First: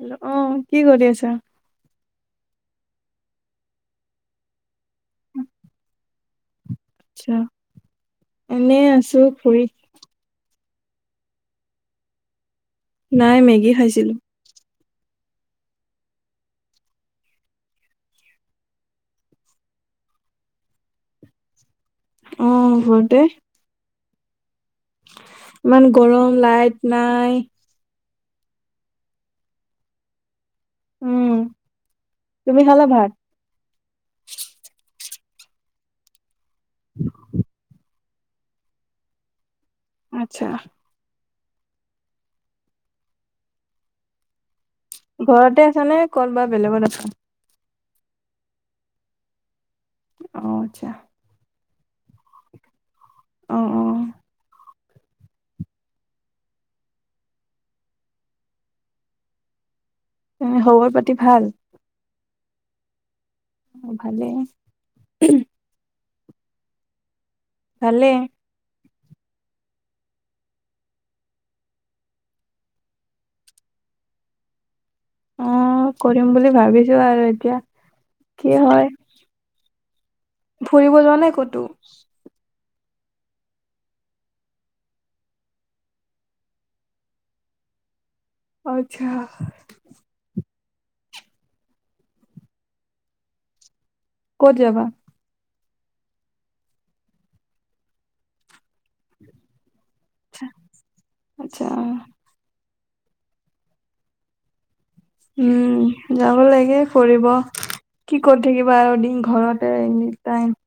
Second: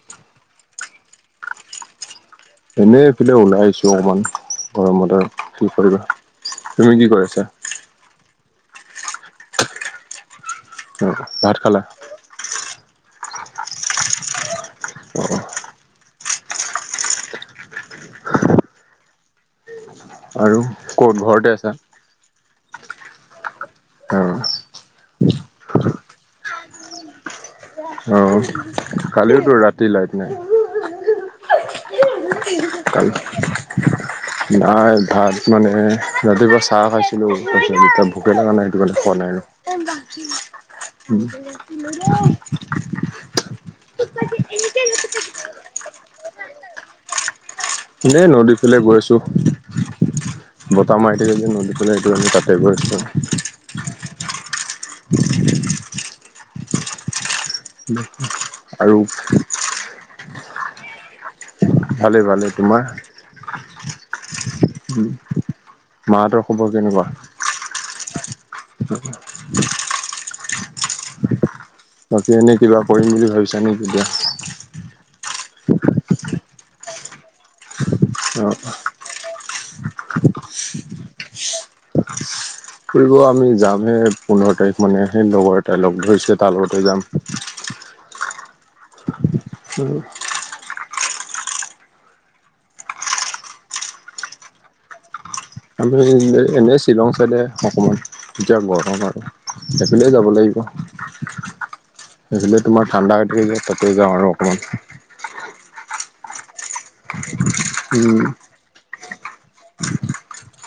Hello অহ কি কৰি আছা? এনেই এইফালে ওলাই আহিছো অকমান গৰমত কি কৰিবা৷ তুমি কি কৰি আছা? এনে আছো ফুৰি ভাত খালা? নাই মেগী খাইছিলো৷ অ আৰু ক'ত ঘৰতে আছা? অ ঘৰতে৷ অ ইমান গৰম লাইট নাই অ কালিওতো ৰাতি লাইট নাই৷ উম তুমি খালা ভাত? কালি নাই ভাত মানে ৰাতিপুৱা চাহ খাইছিলো৷পল এতি [unintelligible] নাই সটোলে আচ্ছা পোৱা নাই আৰু উ [unintelligible] ঘৰতে আছা নে ক'ত বা বেলেগত আছা? এই নদী ফালে গৈ আছো৷ অ আচ্ছা বতাহ মাৰি থাকে যে নদী বাই এইটো আমি তাতে গৈ আছো অ অ আৰু? এ খবৰ পাতি ভাল? ভালে-ভালে তোমাৰ? অ ভালে৷ মা হঁতৰ খবৰ কেনেকুৱা? ভালে৷ [unintelligible] বাকী এনেই কিবা কৰিম বুলি ভাবিছা নেকি এতিয়া অ কৰিম বুলি ভাবিছো আৰু এতিয়া৷ অ কি হয় ফুৰিব যোৱা নাই ক'তো? ফুৰিব আমি যামহে পোন্ধৰ তাৰিখ মানে সেই লগৰ এটাই লগ ধৰিছে তাৰ লগতে যাম৷ আচ্ছা উম ক'ত যাবা? আমি এনেই শ্বিলং চাইডে অকমান এতিয়া গৰম আৰু সেইফালে যাব লাগিব আচ্ছা সেইফালে তোমাৰ ঠাণ্ডা যায় তাতে যাওঁ আৰু অকণমান৷ উম যাব লাগে ফুৰিব কৰিব উম, কি কৰি থাকিবা আৰু দিন ঘৰতে এনিটাইম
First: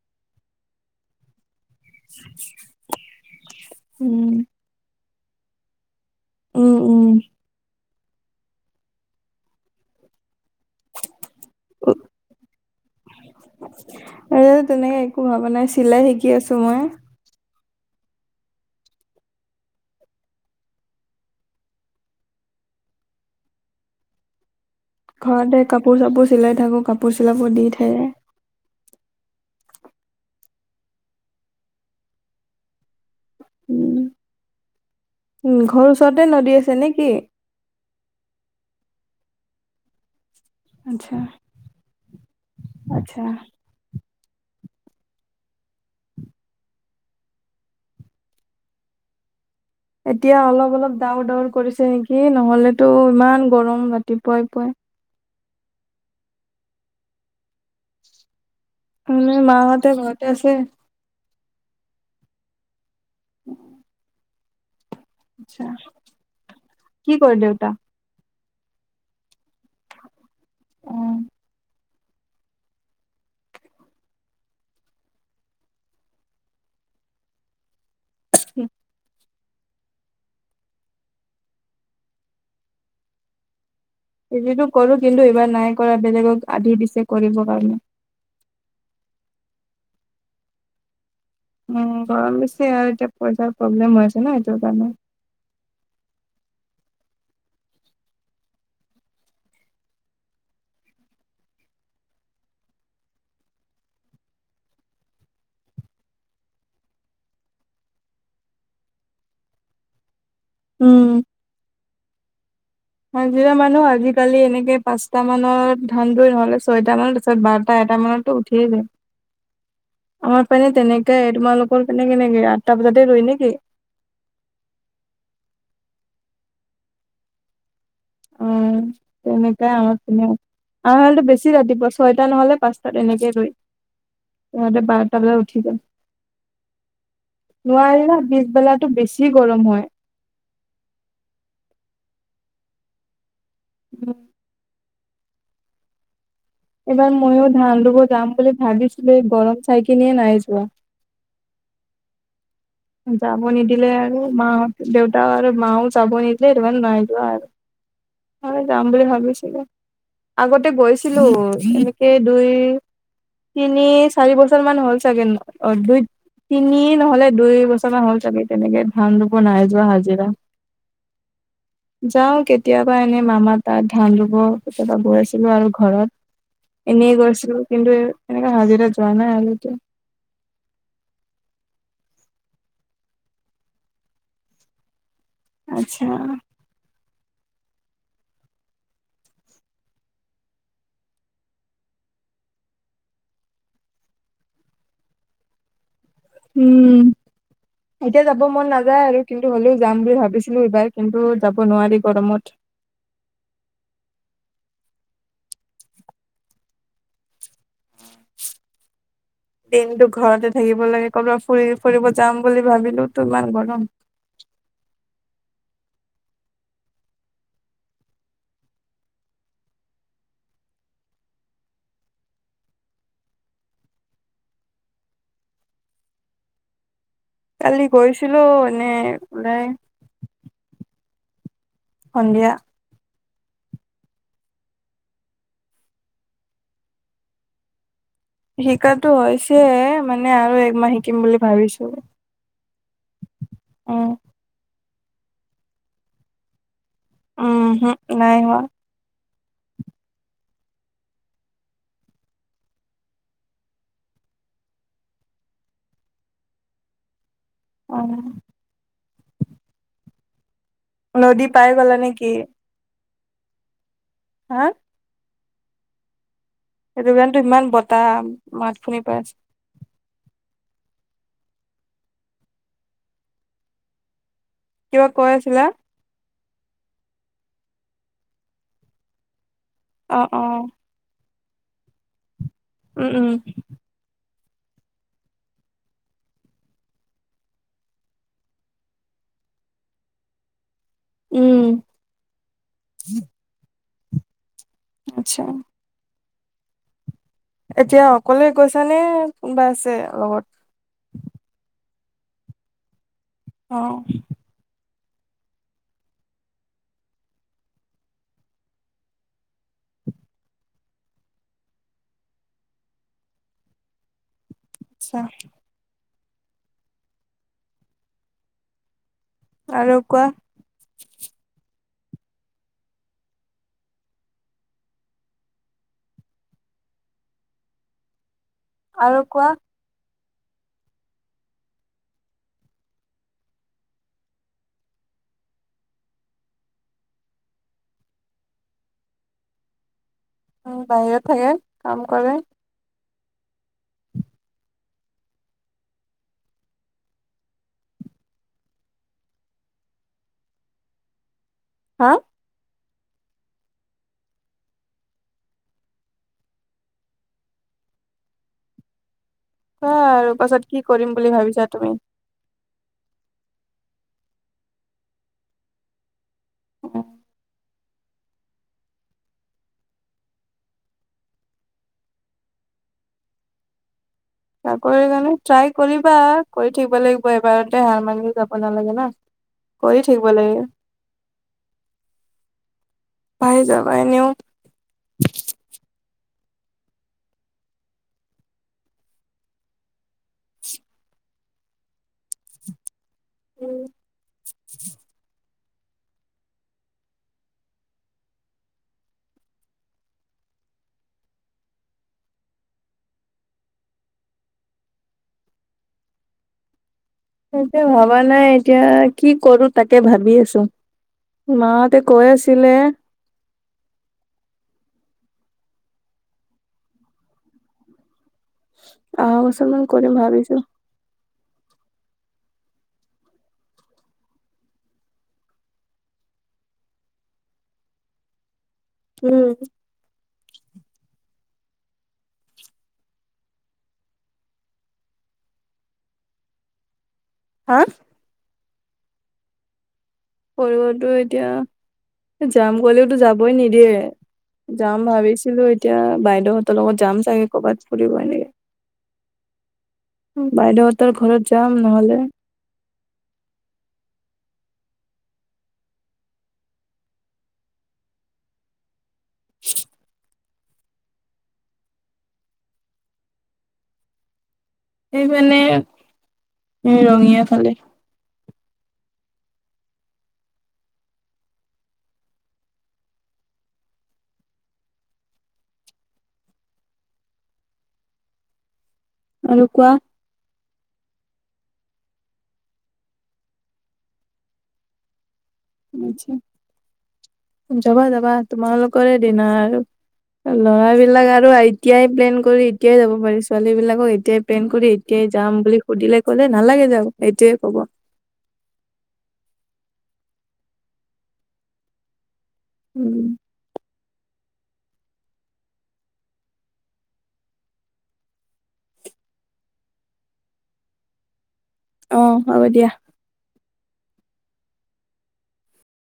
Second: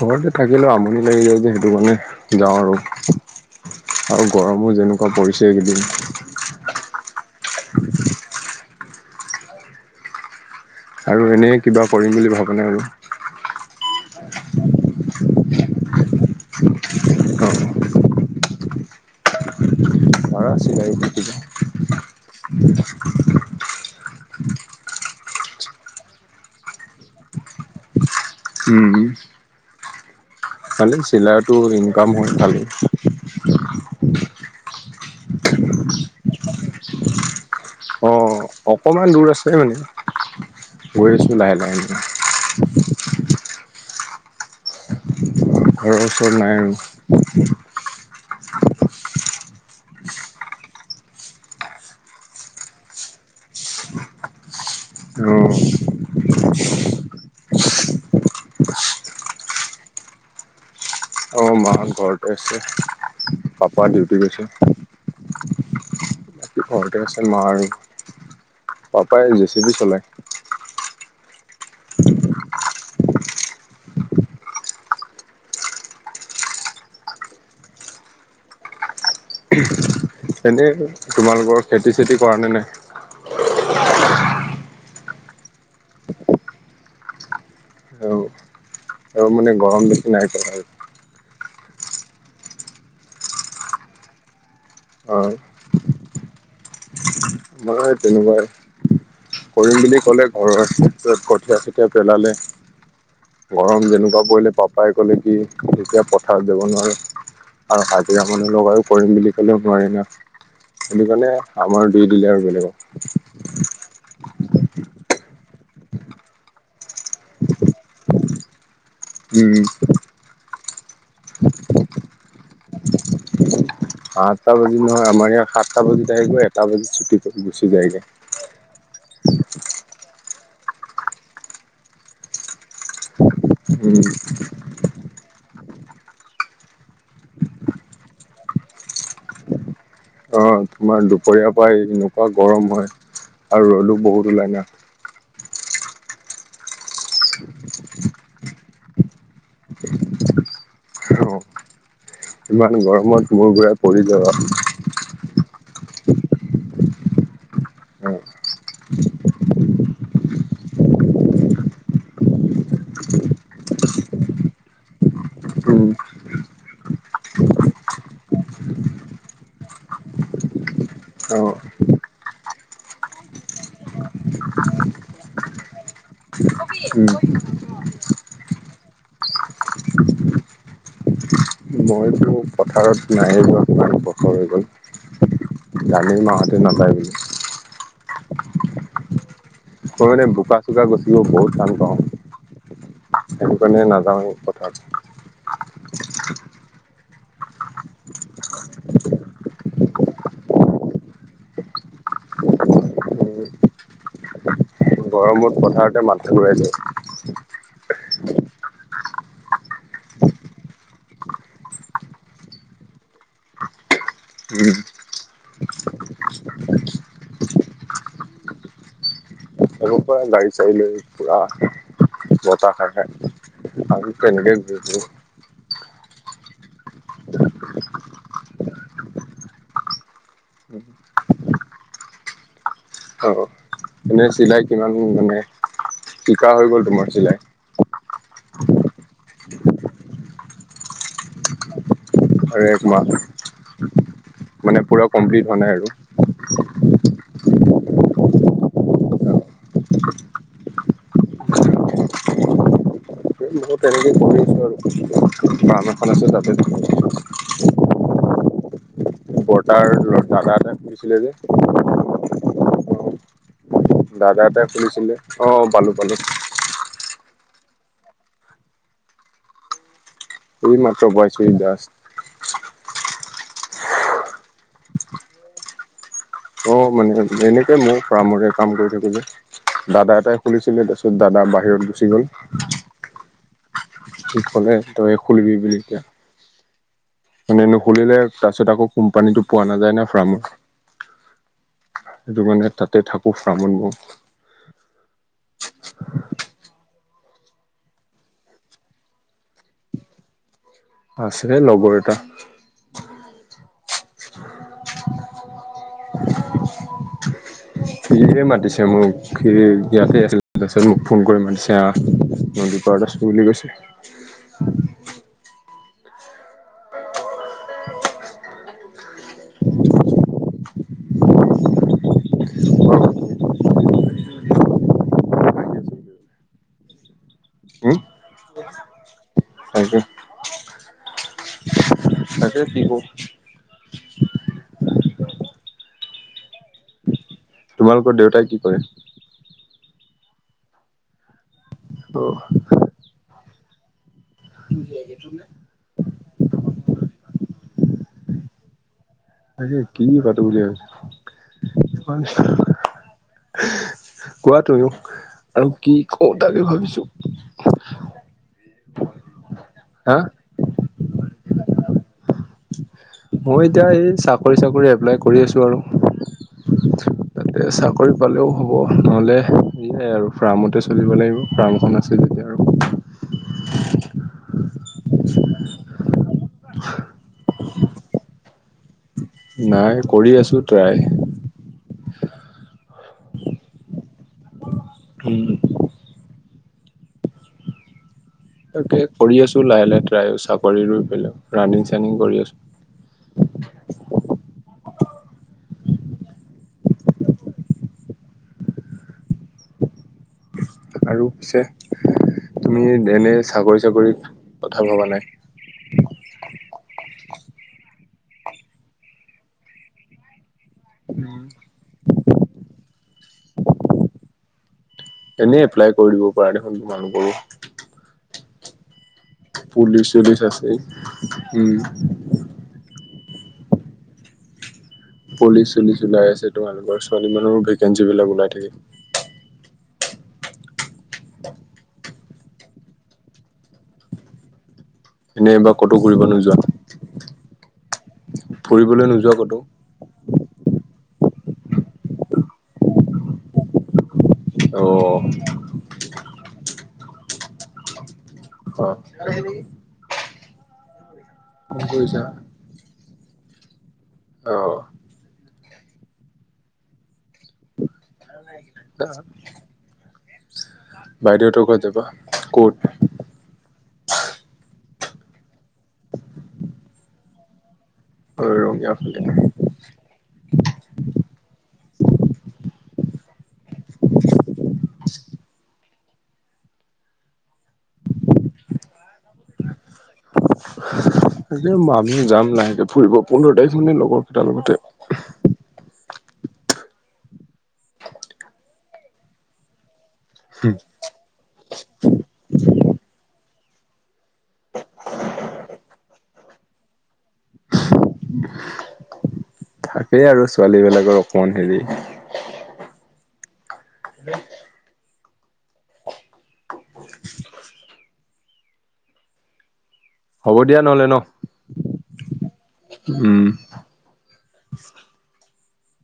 ঘৰতে থাকিলেও আমনি লাগি যায় যে সেইটো মানে যাওঁ আৰু-আৰু উম, গৰমো যেনেকুৱা পৰিছে এইকেইদিন৷ উম উম আৰু এনেই কিবা কৰিম বুলি ভাবো নে আৰু এই তেনেকে ভবা একো মানে বনাই চিলাই শিকি আছো মই অ পাৰা চিলাই শিকিব ঘৰতে কাপোৰ চাপোৰ চিলাই থাকো কাপোৰ চিলাব দি থাকে উম খালি চিলাইতো ইনকাম হয় ভালেই উম উ ঘৰৰ ওচৰতে নদী আছে নে কি অ অকমান দূৰ আছে মানে গৈ আচ্ছা, আছোঁ লাহে লাহে কে আচ্ছা। ঘৰৰ ওচৰত নাই আৰু এতিয়া অলপ অলপ ডাৱৰ ডাৱৰ কৰিছে নেকি নহলেতো ইমান গৰম ৰাতি পুৱাই পুৱাই অ আম মাঁ ঘৰতে আছে অ মা হঁত ঘৰতে আছে পাপা ডিউটি গৈছে আচ্ছা ঘৰতে কি আছে কৰে মা আৰু দেউতা? পাপাই জে চি বি চলাই অ', উ তেন্তে তোমালোকৰ খেতি চেতি কৰা নে নাই খেতিটো টো কৰো কিন্তু এইবাৰ নাই কৰা বেলেগক আধি দিছে কৰিব কাৰণে আৰু আৰু মানে গৰম বেছি নাই কৰা উম গৰম বেছি আৰু এতিয়া পইচাৰ প্ৰব্লেম হৈ আছে ন সেইটো কাৰণে হয় আমাৰো তেনেকুৱাই কৰিম বুলি ক'লে ঘৰৰ ক্ষেত্ৰত কঠীয়া কঠীয়া পেলালে গৰম যেনেকুৱা পৰিলে পাপাই কলে কি তেতিয়া পথাৰত যাব নোৱাৰে আৰু হাজিৰা মানুহ লগাইয়ো কৰিম বুলি ক'লেও নোৱাৰি ন সেইটো কাৰণে আমাৰ দি দিলে আৰু বেলেগক মাজিৰা মানুহ আজিকালি এনেকে তে পাঁচটা মানত ধানটো নহলে ছয়টা মানৰ তাৰিছত বাৰটা এটা মানতো উঠিয়ে যায় উম মানে তেনেকাই তোমালোকৰ পিনে কেনেকে আঠটা বজাতে ৰুই নে কি? আঠটা বাজি নহয় আমাৰ ইয়াত সাতটা বাজি আহিবই এটা বাজি ছুটি কৰি গুচি যায়গে উম, তেনেকাই আমাৰ পিনেও। আমাৰ ফালে টো বেছি ৰাতিপুৱা ছয়টা নহ'লে পাঁচটাত এনেকে ৰুই, উম, সিহঁতে বাৰটা বজাত উঠি যায়, নোৱাৰি না পিছবেলাতো বেছি গৰম হয়। আহ তোমাৰ দুপৰীয়াৰ পৰাই এনেকুৱা গৰম হয় আৰু ৰ'দো বহুত ওলাই না। এবাৰ ময়ো ধান ৰুব যাম বুলি ভাবিছিলো গৰম চাইকিনে নাই যোৱা। থ যাব নিদিলে আৰু যাবা মাহঁত দেউতা আৰু মাও যাব নিদিলে এইটো কাৰণে নাই যোৱা অ আৰু যাম বুলি ভাবিছিলো। আগতে গৈছিলো এনেকে দুই তিনি চাৰি বছৰ মান হ'ল চাগে ন অ উম দুই তিনি নহ'লে দুই চা হ'ল চাগে তেনেকে ধান ৰুব নাই যোৱা হাজিৰা অ যাওঁ কেতিয়াবা এনে মামাৰ তাত ধান ৰুব কেতিয়াবা গৈছিলো আৰু ঘৰত উম এনেই গৈছিলো কিন্তু এনেকা হাজিৰা যোৱা নাই আৰু এতিয়া। মইটো পথাৰত নায়ে যোৱা কিমান বছৰ হৈ গ'ল আচ্ছা গালি মাহঁতে নাপায় বুলি মই মানে বোকা-চোকা গুচকিব বহুত টান পাওঁ। সেই কাৰণে নাযাওঁ মই পথাৰ। উম। এতিয়া যাব মন নাযায় আৰু কিন্তু হলেও যাম বুলি ভাবিছিলো এইবাৰ কিন্তু যাব নোৱাৰি গৰমত। গৰমত পথাৰতে মাথা ঘূৰাই য়ায়। [inaudible] দিনটো ঘৰতে থাকিব লাগে কৰবাত ফুৰি-ফুৰিব যাম বুলি ভাবিলো তো ইমান গৰম। উম। আগৰ পৰা গাড়ী-চাড়ী লৈ পুৰা বতাহ খাই-খাই আমিতো এনেকে ঘূৰি ফুৰোঁ। কালি গৈছিলো, এনেই ওলাই সন্ধীয়া। অ', এনে চিলাই কিমান মানে শিকা হৈ গল তোমাৰ চিলাই? শিকাটো হৈছে, মানে আৰু একমাহ শিকিম বুলি ভাবিছো। আৰু এক মাহ, উম মানে পূৰা কমপ্লিট হোৱা নাই আৰু। উম হো, নাই হোৱা। বহুত তেনেকে কৰি আছো আৰু মোৰ ফাৰ্ম এখন আছে তাতে অ'। বৰ্তাৰ ল, দাদা এটা কৈছিলে নদী পাই গলা নেকি যে দাদা হা এটাই খুছিলে। অ', পালোঁ পালোঁ। সেইটো কাৰণেটো ইমান বতাহ মাত শুনি পাই আছে। এই মাত্ৰ বহিছোহি জাষ্ট। কিবা কৈ আছিলা? অ', মানে এনেকে মই ফ্ৰামৰে কাম কৰি থাকো যে দাদা অ অ এটাই খুলিছিলে তাৰপিছত দাদা বাহিৰত গুচি গ'ল। উম উম। সি কলে তই খুলিবি বুলি এতিয়া। মানে নুখুলিলে তাৰপিছত আকৌ কোম্পানীটো পোৱা নাযায় না ফ্ৰামৰ উম সেইটো মানে তাতে থাকো ফ্ৰামত মো আচ্ছা। [unintelligible] এতিয়া অকলে গৈছানে কোনোবা আছে লগত? আছে লগৰ এটা। অ'। [unintelligible] সিহে মাতিছে মোক, সি ইয়াতে আছিল তাৰপিছত মোক ফোন কৰি মাতিছে আহ। দুকানত আছোঁ বুলি কৈছে। আচ্ছা। আৰু কোৱা উম আৰু কোৱা। তাকে তাকে কি কওঁ? তোমালোকৰ দেউতাই কি কৰে? উম, বাহিৰত থাকে কাম অ কৰে। [inaudible] তাৰে কি পাতো বুলি হা ভাবিছো। [unintelligible] কোৱা তুমি মোক, আৰু কি কওঁ তাকে ভাবিছো। [unintelligible] সেয়াই হা আৰু, পাছত কি কৰিম বুলি ভাবিছা তুমি? মই এতিয়া এই চাকৰি চাকৰি এপ্লাই কৰি আছো আৰু। চাকৰি পালেও হ'ব, নহ'লে সয়াই আৰু ফাৰ্মতে চলিব লাগিব ফাৰ্মখন আছিল যেতিয়া আৰু। [unintelligible] চাকৰি কাৰণে ট্ৰাই কৰিবা কৰি থাকিব লাগিব এবাৰতে হাৰ মাৰি যাব নালাগে না। নাই থাকিব কৰি লাগে আছো ট্ৰাই। পাই যাবা এনেও। উম তাকে কৰি আছো লাহে লাহে ট্ৰাই চাকৰি ৰুই পেলাই ৰানিং চানিং কৰি আছো। [unintelligible] [unintelligible] আৰু পিছে তুমি এনে চাকৰি চাকৰিত কথা ভবা নাই? এতিয়া ভবা নাই এতিয়া কি কৰো তাকে ভাবি আছো। মা হতে কৈ আছিলে। এনেই এপ্লাই কৰি দিব পাৰ দেখোন তোমালোকৰ ওঁ। অহা বছৰ মান পুলিচ কৰিম চুলিচ ভাবিছো। আছে উম। পুলিচ চুলিচ ওলাই আছে তোমালোকৰ ছোৱালী মানুহৰ ভেকেঞ্চি বিলাক ওলাই থাকে। উম এনেবাৰ ক'তো ঘূৰিব নোযোৱা? হা ফুৰিবলৈ নোযোৱা কতো? ফুৰিব টো এতিয়া যাম কলেওতো যাবই নিদিয়ে। অ যাম ভাবিছিলো এতিয়া বাইদেউহতৰ লগত যাম চাগে কবাত ফুৰিব এনেকে। অ বাইদেউহতৰ ঘৰত যাম ফোন নহলে কৰিছা অ [inaudible] বাইদেউহতৰ ঘৰত যাবা, কত? সেই মানে ৰঙিয়া ফালে। ৰঙিয়া ফালে। [unintelligible] আৰু কোৱা? [unintelligible] আমিও যাম লাহেকে ফুৰিব পোন্ধৰ তাৰিখ মানে লগৰ কেইট লগতে। যাবা-যাবা তোমালোকৰে দিন আৰু। লৰা বিলাক আৰু এতিয়াই প্লেন কৰি এতিয়াই যাব পাৰিছো। ছোৱালী বিলাকক এতিয়াই প্লেন কৰি এতিয়াই যাম বুলি সুধিলে ক'লে নালাগে যাব। এইটোৱে কব। থাকেই আৰু ছোৱালী বিলাকৰ অকমান হেৰি উম। এ। হ'ব দিয়া নহলে ন? অ হ'ব দিয়া। উম। [inaudible]